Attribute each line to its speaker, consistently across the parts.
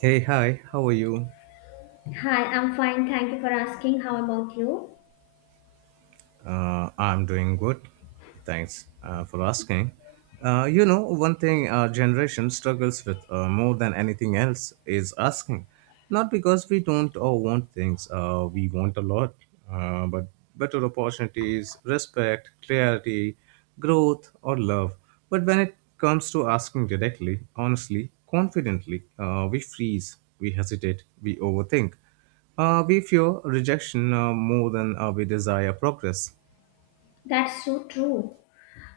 Speaker 1: Hey, hi, how are you?
Speaker 2: Hi, I'm fine. Thank you for asking. How about you?
Speaker 1: I'm doing good. Thanks for asking. One thing our generation struggles with more than anything else is asking. Not because we don't or want things, we want a lot, but better opportunities, respect, clarity, growth, or love. But when it comes to asking directly, honestly, confidently, we freeze, we hesitate, we overthink. We fear rejection more than we desire progress.
Speaker 2: That's so true.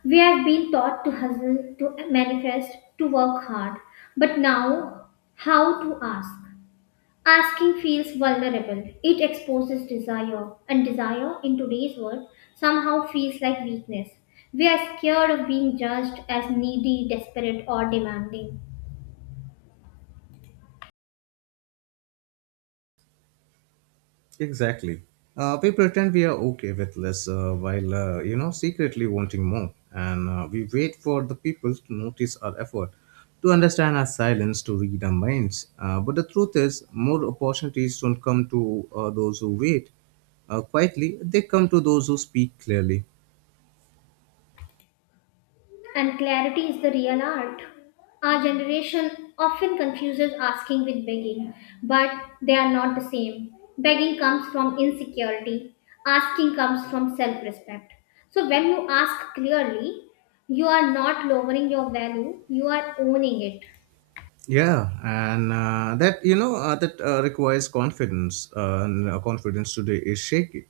Speaker 2: We have been taught to hustle, to manifest, to work hard. But now, how to ask? Asking feels vulnerable. It exposes desire, and desire in today's world somehow feels like weakness. We are scared of being judged as needy, desperate, or demanding.
Speaker 1: Exactly. We pretend we are okay with less while, secretly wanting more. And we wait for the people to notice our effort, to understand our silence, to read our minds. But the truth is, more opportunities don't come to those who wait quietly. They come to those who speak clearly.
Speaker 2: And clarity is the real art. Our generation often confuses asking with begging, but they are not the same. Begging comes from insecurity, asking comes from self respect. So, when you ask clearly, you are not lowering your value, you are owning it.
Speaker 1: Yeah, and that you know that requires confidence, and confidence today is shaky.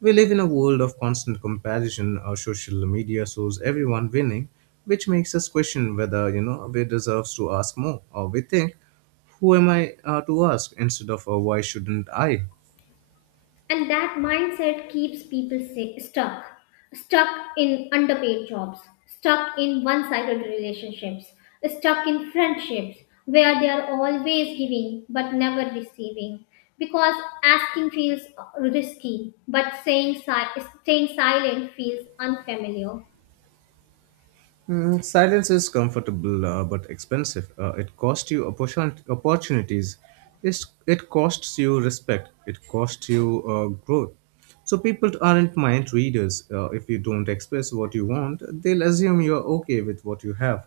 Speaker 1: We live in a world of constant comparison. Our social media shows everyone winning, which makes us question whether we deserves to ask more, or we think, who am I to ask, instead of why shouldn't I?
Speaker 2: And that mindset keeps people stuck, stuck in underpaid jobs, stuck in one-sided relationships, stuck in friendships where they are always giving but never receiving, because asking feels risky, but staying silent feels unfamiliar.
Speaker 1: Mm, silence is comfortable but expensive. It costs you opportunities. It costs you respect. It costs you growth. So people aren't mind readers. If you don't express what you want, they'll assume you're okay with what you have.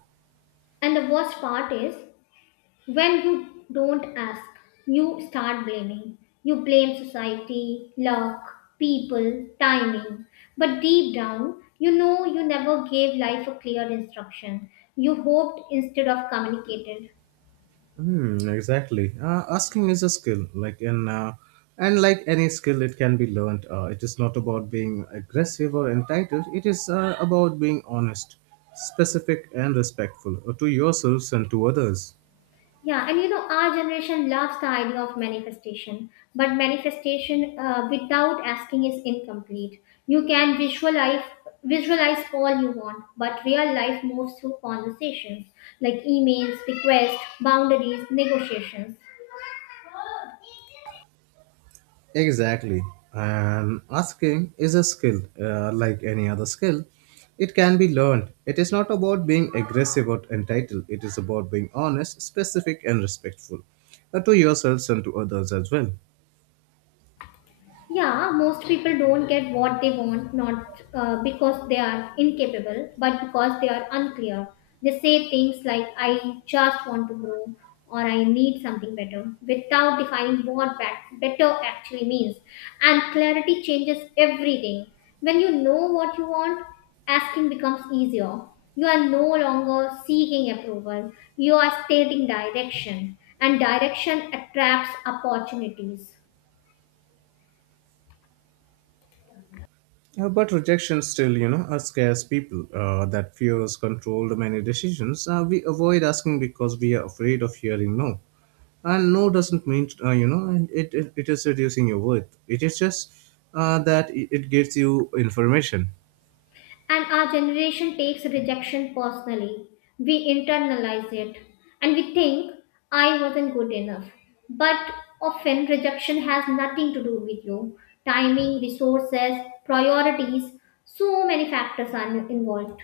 Speaker 2: And the worst part is, when you don't ask, you start blaming. You blame society, luck, people, timing. But deep down, you know you never gave life a clear instruction. You hoped instead of communicated.
Speaker 1: Hmm, exactly. Asking is a skill, like in and like any skill, it can be learned. It is not about being aggressive or entitled. It is about being honest, specific, and respectful to yourselves and to others.
Speaker 2: Yeah, and you know, our generation loves the idea of manifestation, but manifestation without asking is incomplete. You can visualize all you want, but real life moves through conversations like emails, requests, boundaries, negotiations.
Speaker 1: Exactly. And asking is a skill, like any other skill. It can be learned. It is not about being aggressive or entitled. It is about being honest, specific, and respectful to yourselves and to others as well.
Speaker 2: Yeah, most people don't get what they want, not because they are incapable, but because they are unclear. They say things like, I just want to grow, or I need something better, without defining what that better actually means. And clarity changes everything. When you know what you want, asking becomes easier. You are no longer seeking approval, you are stating direction, and direction attracts opportunities.
Speaker 1: But rejection still, scares people. That fear has controlled many decisions. We avoid asking because we are afraid of hearing no. And no doesn't mean, it is reducing your worth. It is just that it gives you information.
Speaker 2: And our generation takes rejection personally. We internalize it and we think, I wasn't good enough. But often, rejection has nothing to do with you. Timing, resources, priorities, so many factors are involved.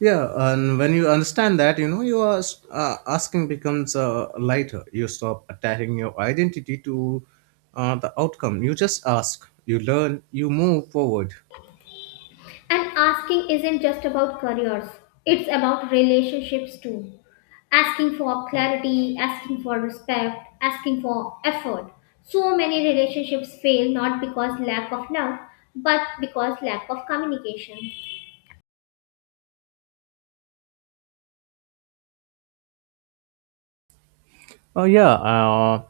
Speaker 1: Yeah, and when you understand that, you know, you are asking becomes lighter. You stop attaching your identity to the outcome. You just ask, you learn, you move forward.
Speaker 2: And asking isn't just about careers, it's about relationships too. Asking for clarity, asking for respect, asking for effort. So many relationships fail not because lack of love, but because lack of communication.
Speaker 1: Oh yeah,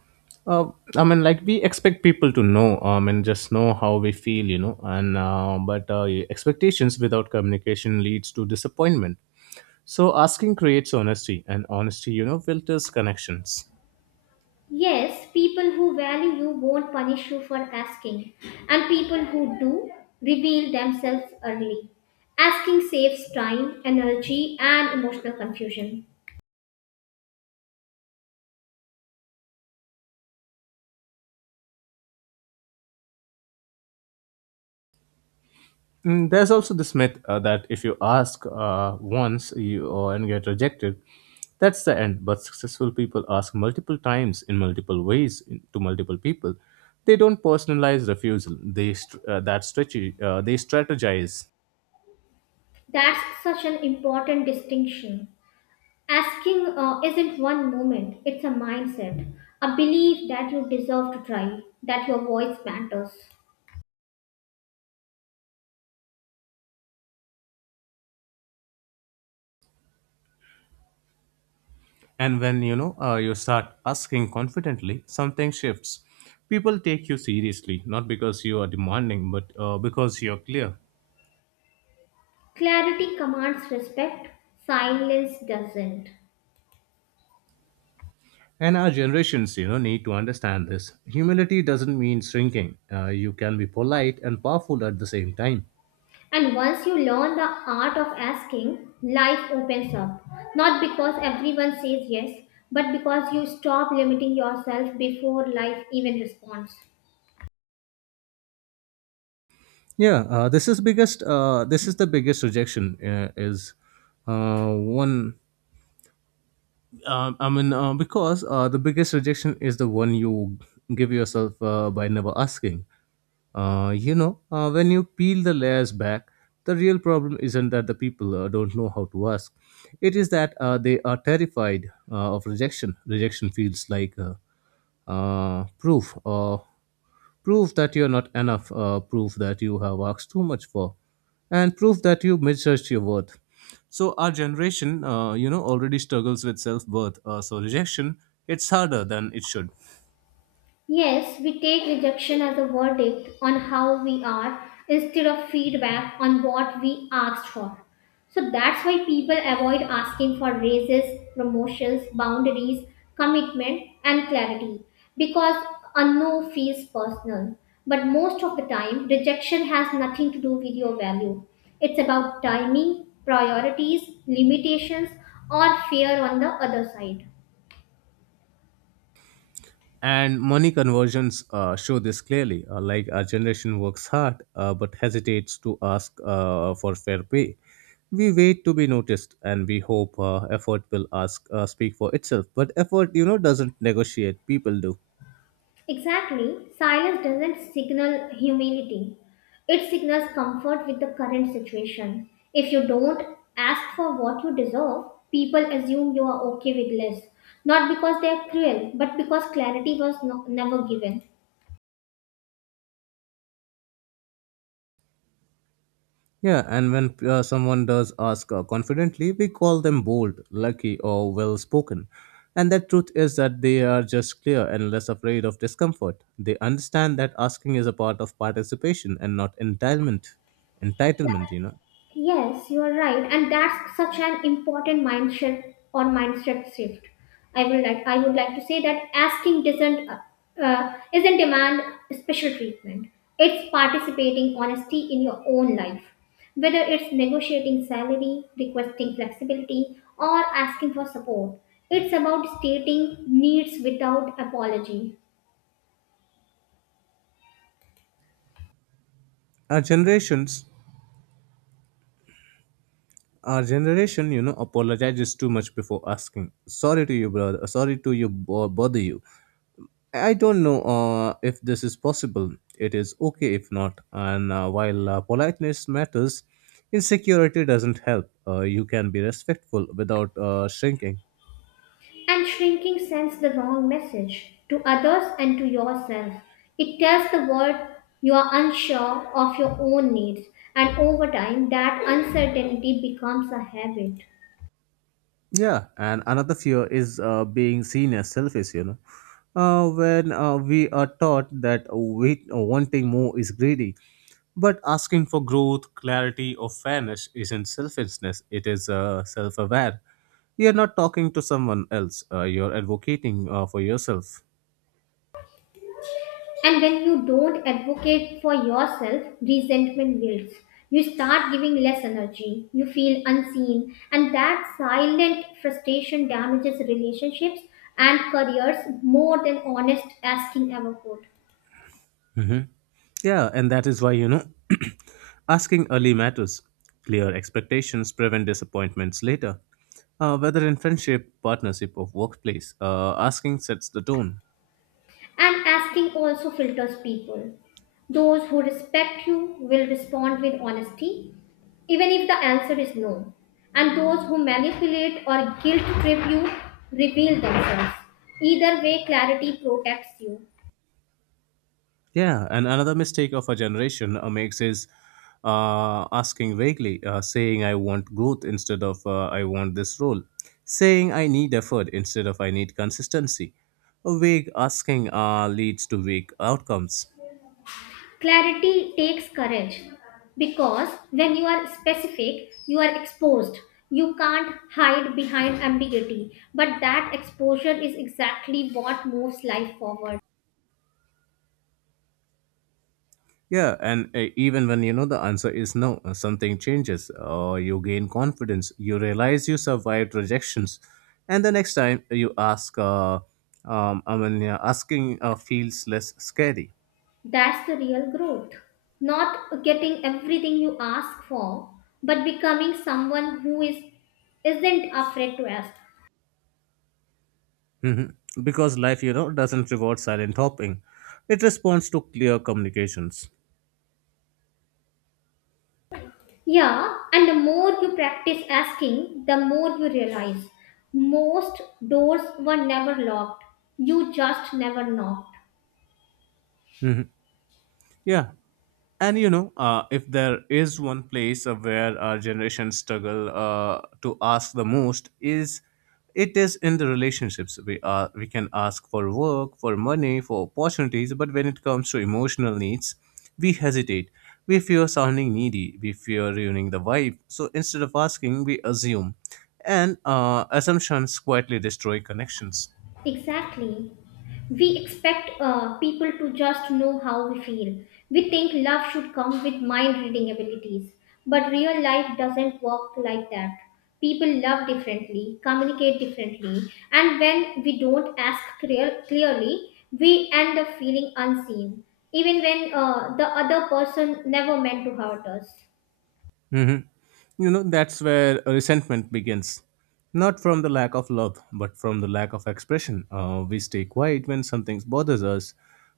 Speaker 1: uh, I mean, like we expect people to know, and just know how we feel, you know, and but expectations without communication leads to disappointment. So asking creates honesty, and honesty, filters connections.
Speaker 2: Yes, people who value you won't punish you for asking, and people who do reveal themselves early. Asking saves time, energy, and emotional confusion.
Speaker 1: Mm, there's also this myth that if you ask once you and get rejected, that's the end. But successful people ask multiple times in multiple ways to multiple people. They don't personalize refusal. That strategy, they strategize.
Speaker 2: That's such an important distinction. Asking isn't one moment, it's a mindset, a belief that you deserve to try, that your voice matters.
Speaker 1: And when you know you start asking confidently, something shifts. People take you seriously, not because you are demanding, but because you're clear.
Speaker 2: Clarity commands respect, silence doesn't.
Speaker 1: And our generations, you know, need to understand this. Humility doesn't mean shrinking. You can be polite and powerful at the same time.
Speaker 2: And once you learn the art of asking, life opens up. Not because everyone says yes, but because you stop limiting yourself before life even responds.
Speaker 1: Yeah, this is the biggest rejection. Is one I mean, because the biggest rejection is the one you give yourself by never asking. When you peel the layers back, the real problem isn't that the people don't know how to ask. It is that they are terrified of rejection. Rejection feels like proof or prove that you're not enough, prove that you have asked too much for, and prove that you misjudged your worth. So our generation, already struggles with self-worth. So rejection, it's harder than it should.
Speaker 2: Yes, we take rejection as a verdict on how we are instead of feedback on what we asked for. So that's why people avoid asking for raises, promotions, boundaries, commitment, and clarity, because a no feels personal. But most of the time, rejection has nothing to do with your value. It's about timing, priorities, limitations, or fear on the other side.
Speaker 1: And money conversions show this clearly. Like our generation works hard, but hesitates to ask for fair pay. We wait to be noticed, and we hope effort will ask speak for itself. But effort, you know, doesn't negotiate. People do.
Speaker 2: Exactly, silence doesn't signal humility. It signals comfort with the current situation. If you don't ask for what you deserve, people assume you are okay with less. Not because they are cruel, but because clarity was never given.
Speaker 1: Yeah, and when someone does ask confidently, we call them bold, lucky, or well spoken. And the truth is that they are just clear and less afraid of discomfort. They understand that asking is a part of participation and not entitlement. Entitlement, you know.
Speaker 2: Yes, you are right, and that's such an important mindset or mindset shift. I would like to say that asking doesn't isn't demand special treatment. It's participating honesty in your own life, whether it's negotiating salary, requesting flexibility, or asking for support. It's about stating needs without apology.
Speaker 1: Our generations, our generation, you know, apologizes too much before asking. Sorry to you, brother. Sorry to bother you. I don't know if this is possible. It is okay if not. And while politeness matters, insecurity doesn't help. You can be respectful without shrinking.
Speaker 2: And shrinking sends the wrong message to others and to yourself. It tells the world you are unsure of your own needs, and over time, that uncertainty becomes a habit.
Speaker 1: Yeah, and another fear is being seen as selfish, you know. When we are taught that wait, wanting more is greedy, but asking for growth, clarity, or fairness isn't selfishness, it is self aware. You're not talking to someone else, you're advocating for yourself.
Speaker 2: And when you don't advocate for yourself, resentment builds. You start giving less energy, you feel unseen, and that silent frustration damages relationships and careers more than honest asking ever could.
Speaker 1: Yeah, and that is why, you know, asking early matters. Clear expectations prevent disappointments later. Whether in friendship, partnership, or workplace, asking sets the tone.
Speaker 2: And asking also filters people. Those who respect you will respond with honesty, even if the answer is no. And those who manipulate or guilt trip you reveal themselves. Either way, clarity protects you.
Speaker 1: Yeah, and another mistake of our generation makes is asking vaguely, saying I want growth instead of I want this role, saying I need effort instead of I need consistency. A vague asking leads to vague outcomes.
Speaker 2: Clarity takes courage because when you are specific, you are exposed. You can't hide behind ambiguity, but that exposure is exactly what moves life forward.
Speaker 1: Yeah, and even when you know the answer is no, something changes, or you gain confidence, you realize you survived rejections, and the next time you ask, I mean, yeah, asking feels less scary.
Speaker 2: That's the real growth. Not getting everything you ask for, but becoming someone who is isn't afraid to ask.
Speaker 1: Mhm. Because life, you know, doesn't reward silent hopping; it responds to clear communications.
Speaker 2: Yeah, and the more you practice asking, the more you realize most doors were never locked. You just never knocked.
Speaker 1: Yeah. And you know, if there is one place where our generation struggle to ask the most is in the relationships. We can ask for work, for money, for opportunities, but when it comes to emotional needs, we hesitate. We fear sounding needy. We fear ruining the vibe. So instead of asking, we assume, and assumptions quietly destroy connections.
Speaker 2: Exactly. We expect people to just know how we feel. We think love should come with mind reading abilities, but real life doesn't work like that. People love differently, communicate differently, and when we don't clearly, we end up feeling unseen, even when the other person never meant to hurt us.
Speaker 1: Hmm. You know, that's where resentment begins. Not from the lack of love, but from the lack of expression. We stay quiet when something bothers us,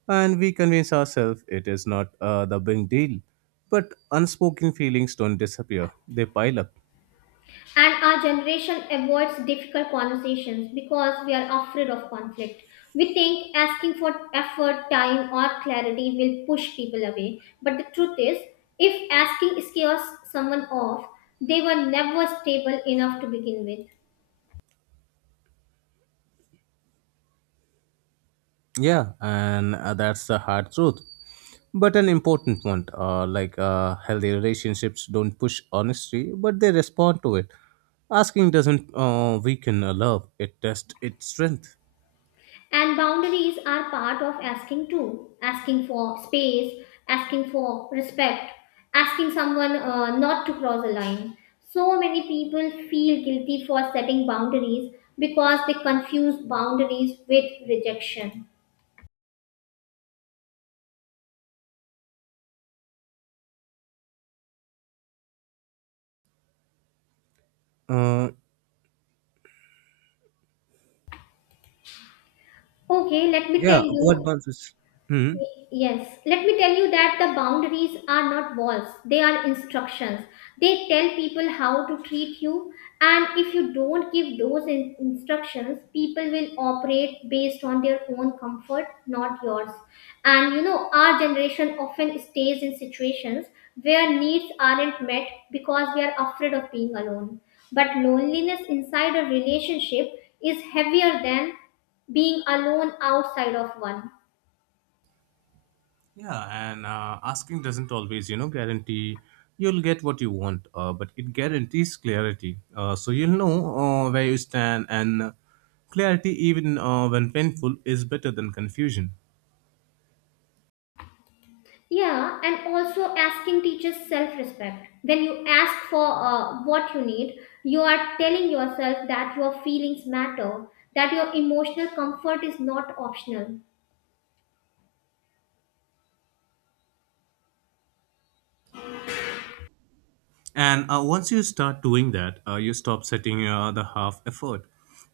Speaker 1: and we convince ourselves it is not the big deal. But unspoken feelings don't disappear, they pile up.
Speaker 2: And our generation avoids difficult conversations because we are afraid of conflict. We think asking for effort, time, or clarity will push people away. But the truth is, if asking scares someone off, they were never stable enough to begin with.
Speaker 1: Yeah, and that's the hard truth. But an important one, like healthy relationships don't push honesty, but they respond to it. Asking doesn't weaken a love; it tests its strength.
Speaker 2: And boundaries are part of asking too. Asking for space, asking for respect, asking someone not to cross a line. So many people feel guilty for setting boundaries because they confuse boundaries with rejection.
Speaker 1: Uh,
Speaker 2: Okay, let me tell
Speaker 1: yeah, what
Speaker 2: you.
Speaker 1: month is? Hmm.
Speaker 2: Yes, let me tell you that the boundaries are not walls, they are instructions. They tell people how to treat you, and if you don't give those instructions, people will operate based on their own comfort, not yours. And you know, our generation often stays in situations where needs aren't met because we are afraid of being alone. But loneliness inside a relationship is heavier than being alone outside of one.
Speaker 1: Yeah, and asking doesn't always, you know, guarantee you'll get what you want, but it guarantees clarity. So you'll know where you stand, and clarity, even when painful, is better than confusion.
Speaker 2: Yeah, and also asking teaches self respect. When you ask for what you need, you are telling yourself that your feelings matter, that your emotional comfort is not optional.
Speaker 1: And once you start doing that, you stop setting the half effort.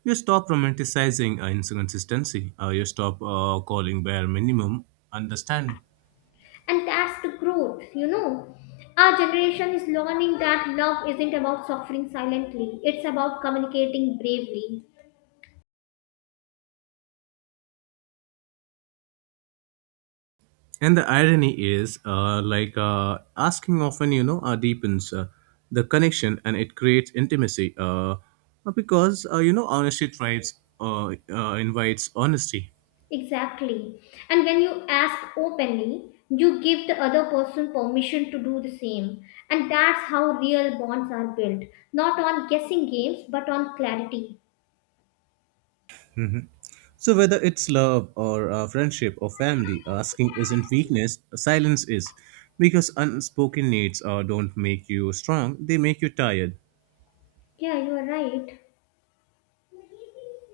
Speaker 1: You stop romanticizing inconsistency. You stop calling bare minimum understanding.
Speaker 2: And that's the growth, you know. Our generation is learning that love isn't about suffering silently, it's about communicating bravely.
Speaker 1: And the irony is, like asking often, deepens the connection and it creates intimacy because, honesty thrives, invites honesty.
Speaker 2: Exactly. And when you ask openly, you give the other person permission to do the same. And that's how real bonds are built, not on guessing games, but on clarity.
Speaker 1: So whether it's love or friendship or family, asking isn't weakness, silence is. Because unspoken needs don't make you strong, they make you tired.
Speaker 2: Yeah, you are right.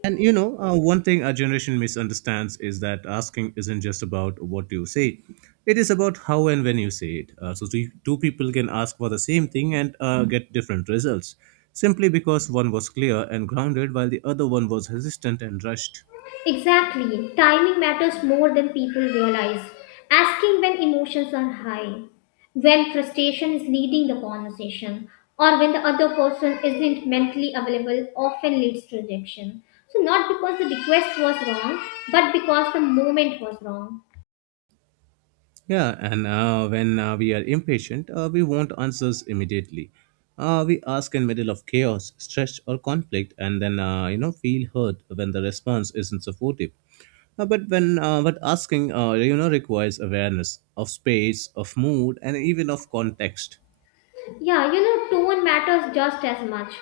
Speaker 1: And you know, one thing our generation misunderstands is that asking isn't just about what you say; it is about how and when you say it. So, two people can ask for the same thing and get different results simply because one was clear and grounded, while the other one was hesitant and rushed.
Speaker 2: Exactly. Timing matters more than people realize. Asking when emotions are high, when frustration is leading the conversation, or when the other person isn't mentally available often leads to rejection. So, not because the request was wrong, but because the moment was wrong.
Speaker 1: Yeah, and when we are impatient, we want answers immediately. We ask in middle of chaos, stress, or conflict, and then feel hurt when the response isn't supportive. But asking, requires awareness of space, of mood, and even of context.
Speaker 2: Yeah, you know, tone matters just as much.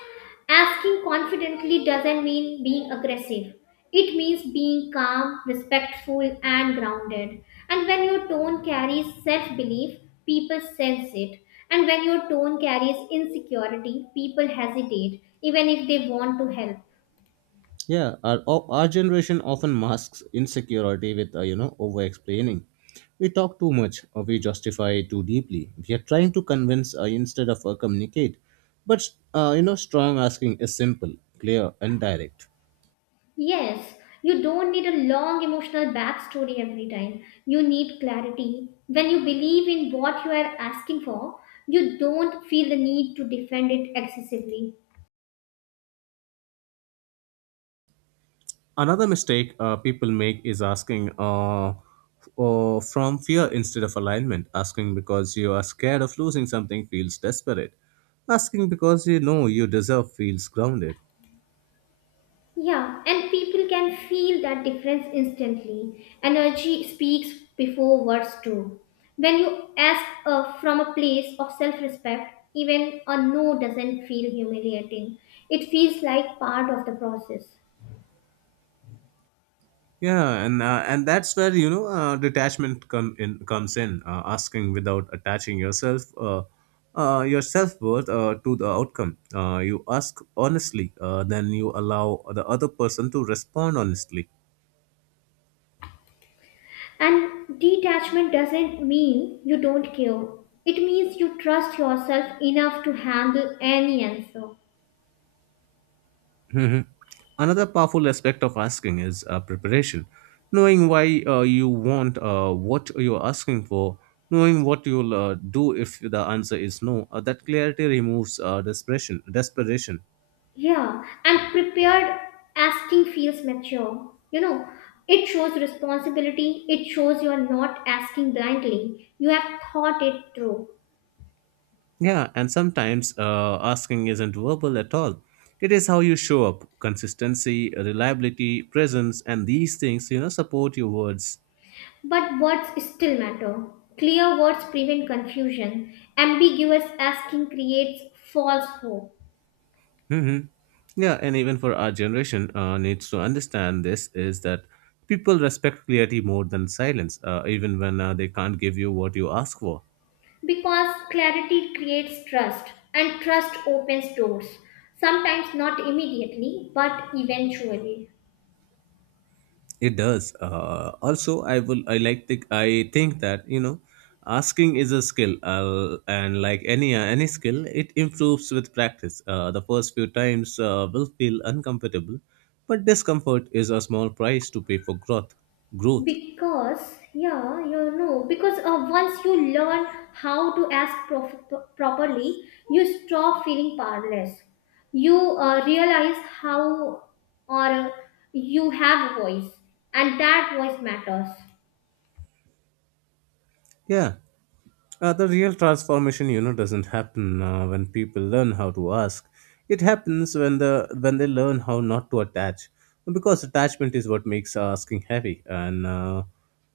Speaker 2: Asking confidently doesn't mean being aggressive. It means being calm, respectful, and grounded. And when your tone carries self belief, people sense it. And when your tone carries insecurity, people hesitate, even if they want to help.
Speaker 1: Yeah, our generation often masks insecurity with, over explaining. We talk too much or we justify too deeply. We are trying to convince instead of communicate. But, strong asking is simple, clear, and direct.
Speaker 2: Yes, you don't need a long emotional backstory every time. You need clarity. When you believe in what you are asking for, you don't feel the need to defend it excessively.
Speaker 1: Another mistake people make is asking from fear instead of alignment. Asking because you are scared of losing something feels desperate. Asking because you know you deserve feels grounded.
Speaker 2: Yeah, and people can feel that difference instantly. Energy speaks before words do. When you ask from a place of self respect, even a no doesn't feel humiliating. It feels like part of the process.
Speaker 1: Yeah, and that's where detachment comes in. Asking without attaching yourself, your self-worth to the outcome. You ask honestly, then you allow the other person to respond honestly.
Speaker 2: And detachment doesn't mean you don't care. It means you trust yourself enough to handle any answer.
Speaker 1: Mhm. Another powerful aspect of asking is preparation. Knowing why you want what you're asking for, knowing what you'll do if the answer is no. That clarity removes desperation.
Speaker 2: Yeah, and prepared asking feels mature. You know, it shows responsibility, it shows you're not asking blindly. You have thought it through.
Speaker 1: Yeah, and sometimes asking isn't verbal at all. It is how you show up. Consistency, reliability, presence, and these things, you know, support your words.
Speaker 2: But words still matter. Clear words prevent confusion. Ambiguous asking creates false hope.
Speaker 1: Hmm. Yeah, and even for our generation, needs to understand this is that people respect clarity more than silence, even when they can't give you what you ask for.
Speaker 2: Because clarity creates trust, and trust opens doors. Sometimes not immediately, but eventually.
Speaker 1: It does. Also, I will. I like the. I think that asking is a skill, and like any skill, it improves with practice. The first few times will feel uncomfortable, but discomfort is a small price to pay for growth. Growth.
Speaker 2: Because, yeah, you know, because once you learn how to ask properly, you stop feeling powerless. You realize how or you have a voice, and that voice matters.
Speaker 1: Yeah, the real transformation, you know, doesn't happen when people learn how to ask. It happens when they learn how not to attach, because attachment is what makes asking heavy, and uh,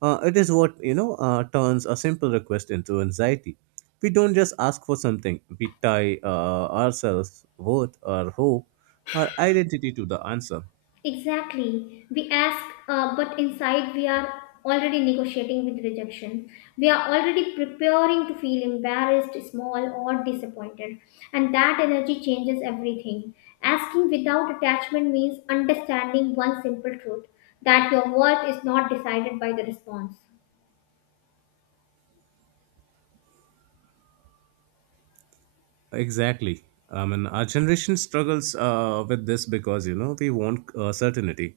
Speaker 1: uh, it is what turns a simple request into anxiety. We don't just ask for something; we tie ourselves, worth, our hope, our identity to the answer.
Speaker 2: Exactly. We ask, but inside we are already negotiating with rejection. We are already preparing to feel embarrassed, small, or disappointed. And that energy changes everything. Asking without attachment means understanding one simple truth, that your worth is not decided by the response.
Speaker 1: Exactly. I mean, our generation struggles with this because, you know, we want certainty.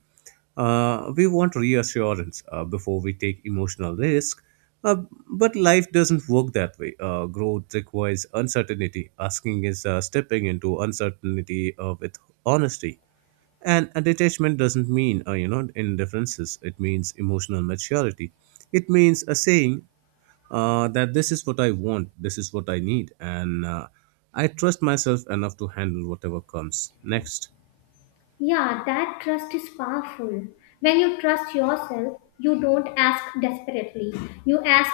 Speaker 1: We want reassurance before we take emotional risk. Uh, but life doesn't work that way. Growth requires uncertainty. Asking is stepping into uncertainty with honesty. And a detachment doesn't mean, you know, indifferences. It means emotional maturity. It means a saying that this is what I want, this is what I need, and I trust myself enough to handle whatever comes next.
Speaker 2: Yeah, that trust is powerful. When you trust yourself, you don't ask desperately. You ask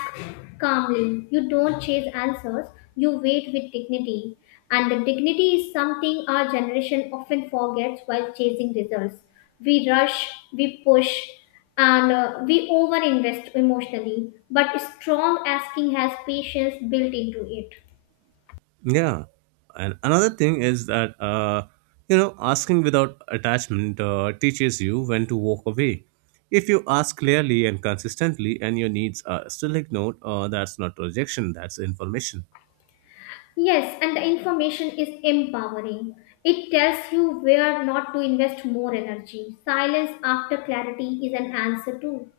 Speaker 2: calmly. You don't chase answers. You wait with dignity. And the dignity is something our generation often forgets while chasing results. We rush, we push, and we overinvest emotionally. But strong asking has patience built into it.
Speaker 1: Yeah. And another thing is that, you know, asking without attachment teaches you when to walk away. If you ask clearly and consistently and your needs are still ignored, that's not rejection, that's information.
Speaker 2: Yes, and the information is empowering. It tells you where not to invest more energy. Silence after clarity is an answer too.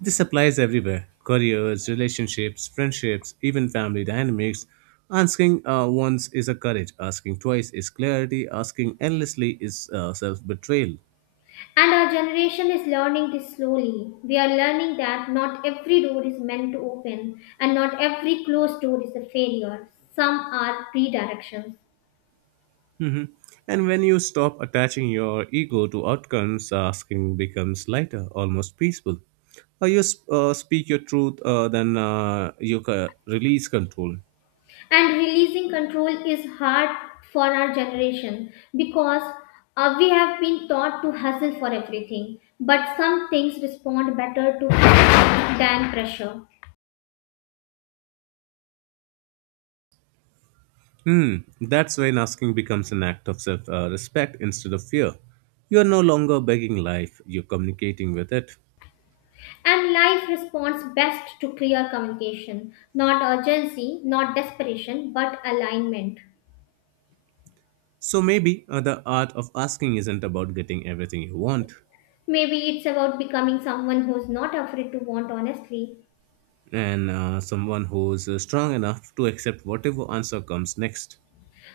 Speaker 1: This applies everywhere: careers, relationships, friendships, even family dynamics. Asking once is a courage, asking twice is clarity, asking endlessly is self betrayal.
Speaker 2: And our generation is learning this slowly. We are learning that not every door is meant to open and not every closed door is a failure. Some are redirections.
Speaker 1: Mhm. And when you stop attaching your ego to outcomes, asking becomes lighter, almost peaceful. Speak your truth, release control.
Speaker 2: And releasing control is hard for our generation because we have been taught to hustle for everything. But some things respond better to than pressure.
Speaker 1: Hmm, that's when asking becomes an act of self respect instead of fear. You are no longer begging life, you're communicating with it.
Speaker 2: And life responds best to clear communication, not urgency, not desperation, but alignment.
Speaker 1: So maybe the art of asking isn't about getting everything you want,
Speaker 2: Maybe it's about becoming someone who's not afraid to want honestly.
Speaker 1: and someone who's strong enough to accept whatever answer comes next.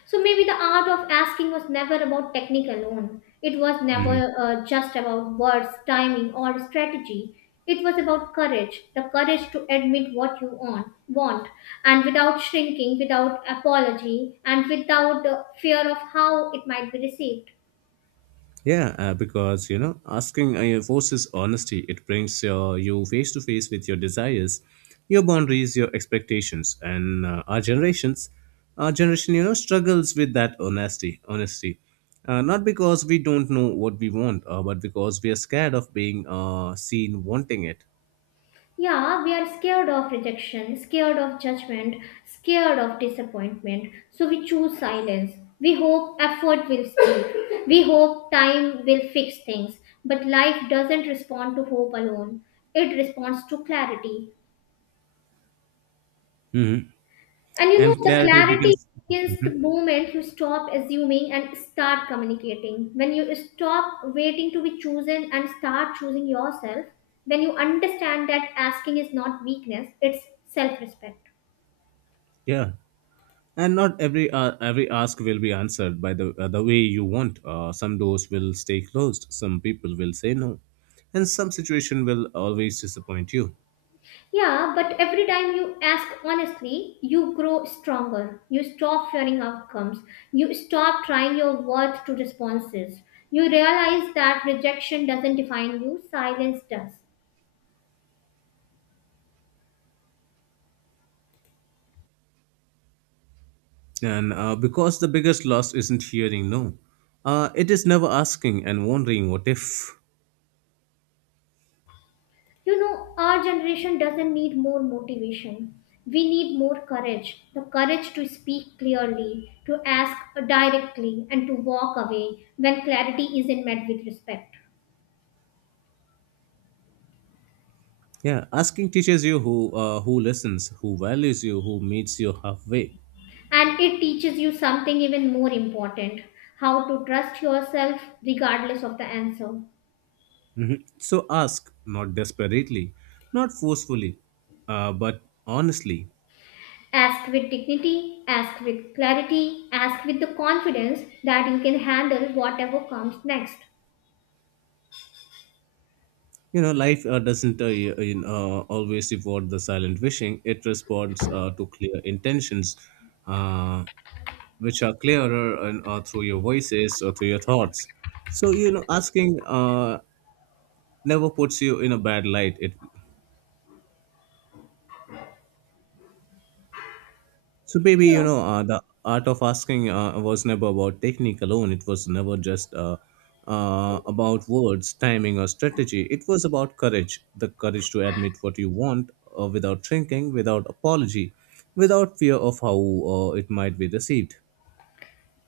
Speaker 2: So maybe the art of asking was never about technique alone. It was never just about words, timing, or strategy. It was about courage, the courage to admit what you want, and without shrinking, without apology, and without fear of how it might be received.
Speaker 1: Yeah, because you know, asking forces honesty. It brings you face to face with your desires, your boundaries, your expectations, and our generation, you know, struggles with that honesty. Not because we don't know what we want, but because we are scared of being seen wanting it.
Speaker 2: Yeah, we are scared of rejection, scared of judgment, scared of disappointment. So we choose silence. We hope effort will speak. We hope time will fix things. But life doesn't respond to hope alone, it responds to clarity. And you know,
Speaker 1: And
Speaker 2: the
Speaker 1: clarity
Speaker 2: clarity
Speaker 1: begins.
Speaker 2: begins the moment you stop assuming and start communicating. When you stop waiting to be chosen and start choosing yourself, when you understand that asking is not weakness, it's self respect.
Speaker 1: Yeah. And not every ask will be answered by the way you want. Some doors will stay closed, some people will say no, and some situation will always disappoint you.
Speaker 2: Yeah, but every time you ask honestly, you grow stronger. You stop fearing outcomes. You stop trying your worth to responses. You realize that rejection doesn't define you, silence does.
Speaker 1: And because the biggest loss isn't hearing no, it is never asking and wondering what if.
Speaker 2: You know, our generation doesn't need more motivation. We need more courage, the courage to speak clearly, to ask directly, and to walk away when clarity isn't met with respect.
Speaker 1: Yeah, asking teaches you who listens, who values you, who meets you halfway.
Speaker 2: And it teaches you something even more important, how to trust yourself regardless of the answer.
Speaker 1: So ask, not desperately, not forcefully, but honestly.
Speaker 2: Ask with dignity, ask with clarity, ask with the confidence that you can handle whatever comes next.
Speaker 1: You know, life doesn't y- you know, always reward the silent wishing. It responds to clear intentions, uh, which are clearer and through your voices or through your thoughts. So you know, asking never puts you in a bad light. It. So, maybe you
Speaker 2: Yeah.
Speaker 1: know, the art of asking was never about technique alone. It was never just about words, timing, or strategy. It was about courage, the courage to admit what you want without shrinking, without apology, without fear of how it might be received.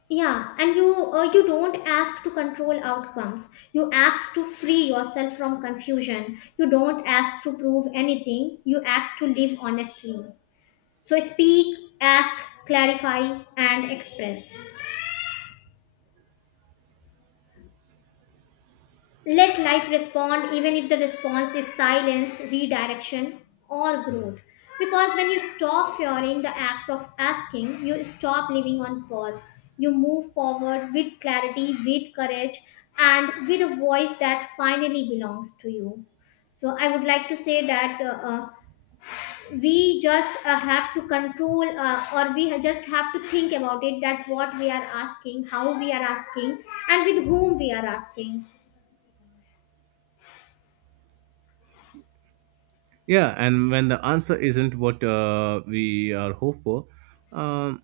Speaker 2: Yeah, and you don't ask to control outcomes. You ask to free yourself from confusion. You don't ask to prove anything. You ask to live honestly. So speak, ask, clarify, and express. Let life respond, even if the response is silence, redirection, or growth. Because when you stop fearing the act of asking, you stop living on pause. You move forward with clarity, with courage, and with a voice that finally belongs to you. So I would like to say that we just have to control, or we just have to think about it, that what we are asking, how we are asking, and with whom we are asking.
Speaker 1: Yeah, and when the answer isn't what we are hopeful, um.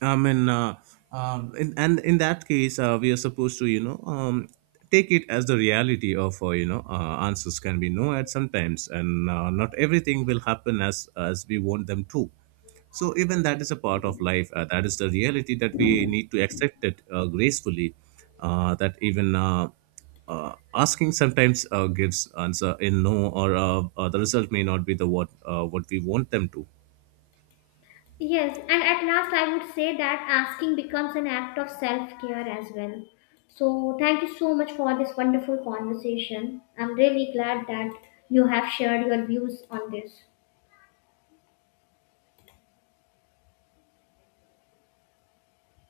Speaker 1: I mean, and in that case, we are supposed to, you know, take it as the reality of, answers can be no at sometimes, and not everything will happen as we want them to. So even that is a part of life. That is the reality that we need to accept it gracefully. That even Asking sometimes gives answer in no, or the result may not be the what we want them to.
Speaker 2: Yes, and at last, I would say that asking becomes an act of self care as well. So, thank you so much for this wonderful conversation. I'm really glad that you have shared your views on this.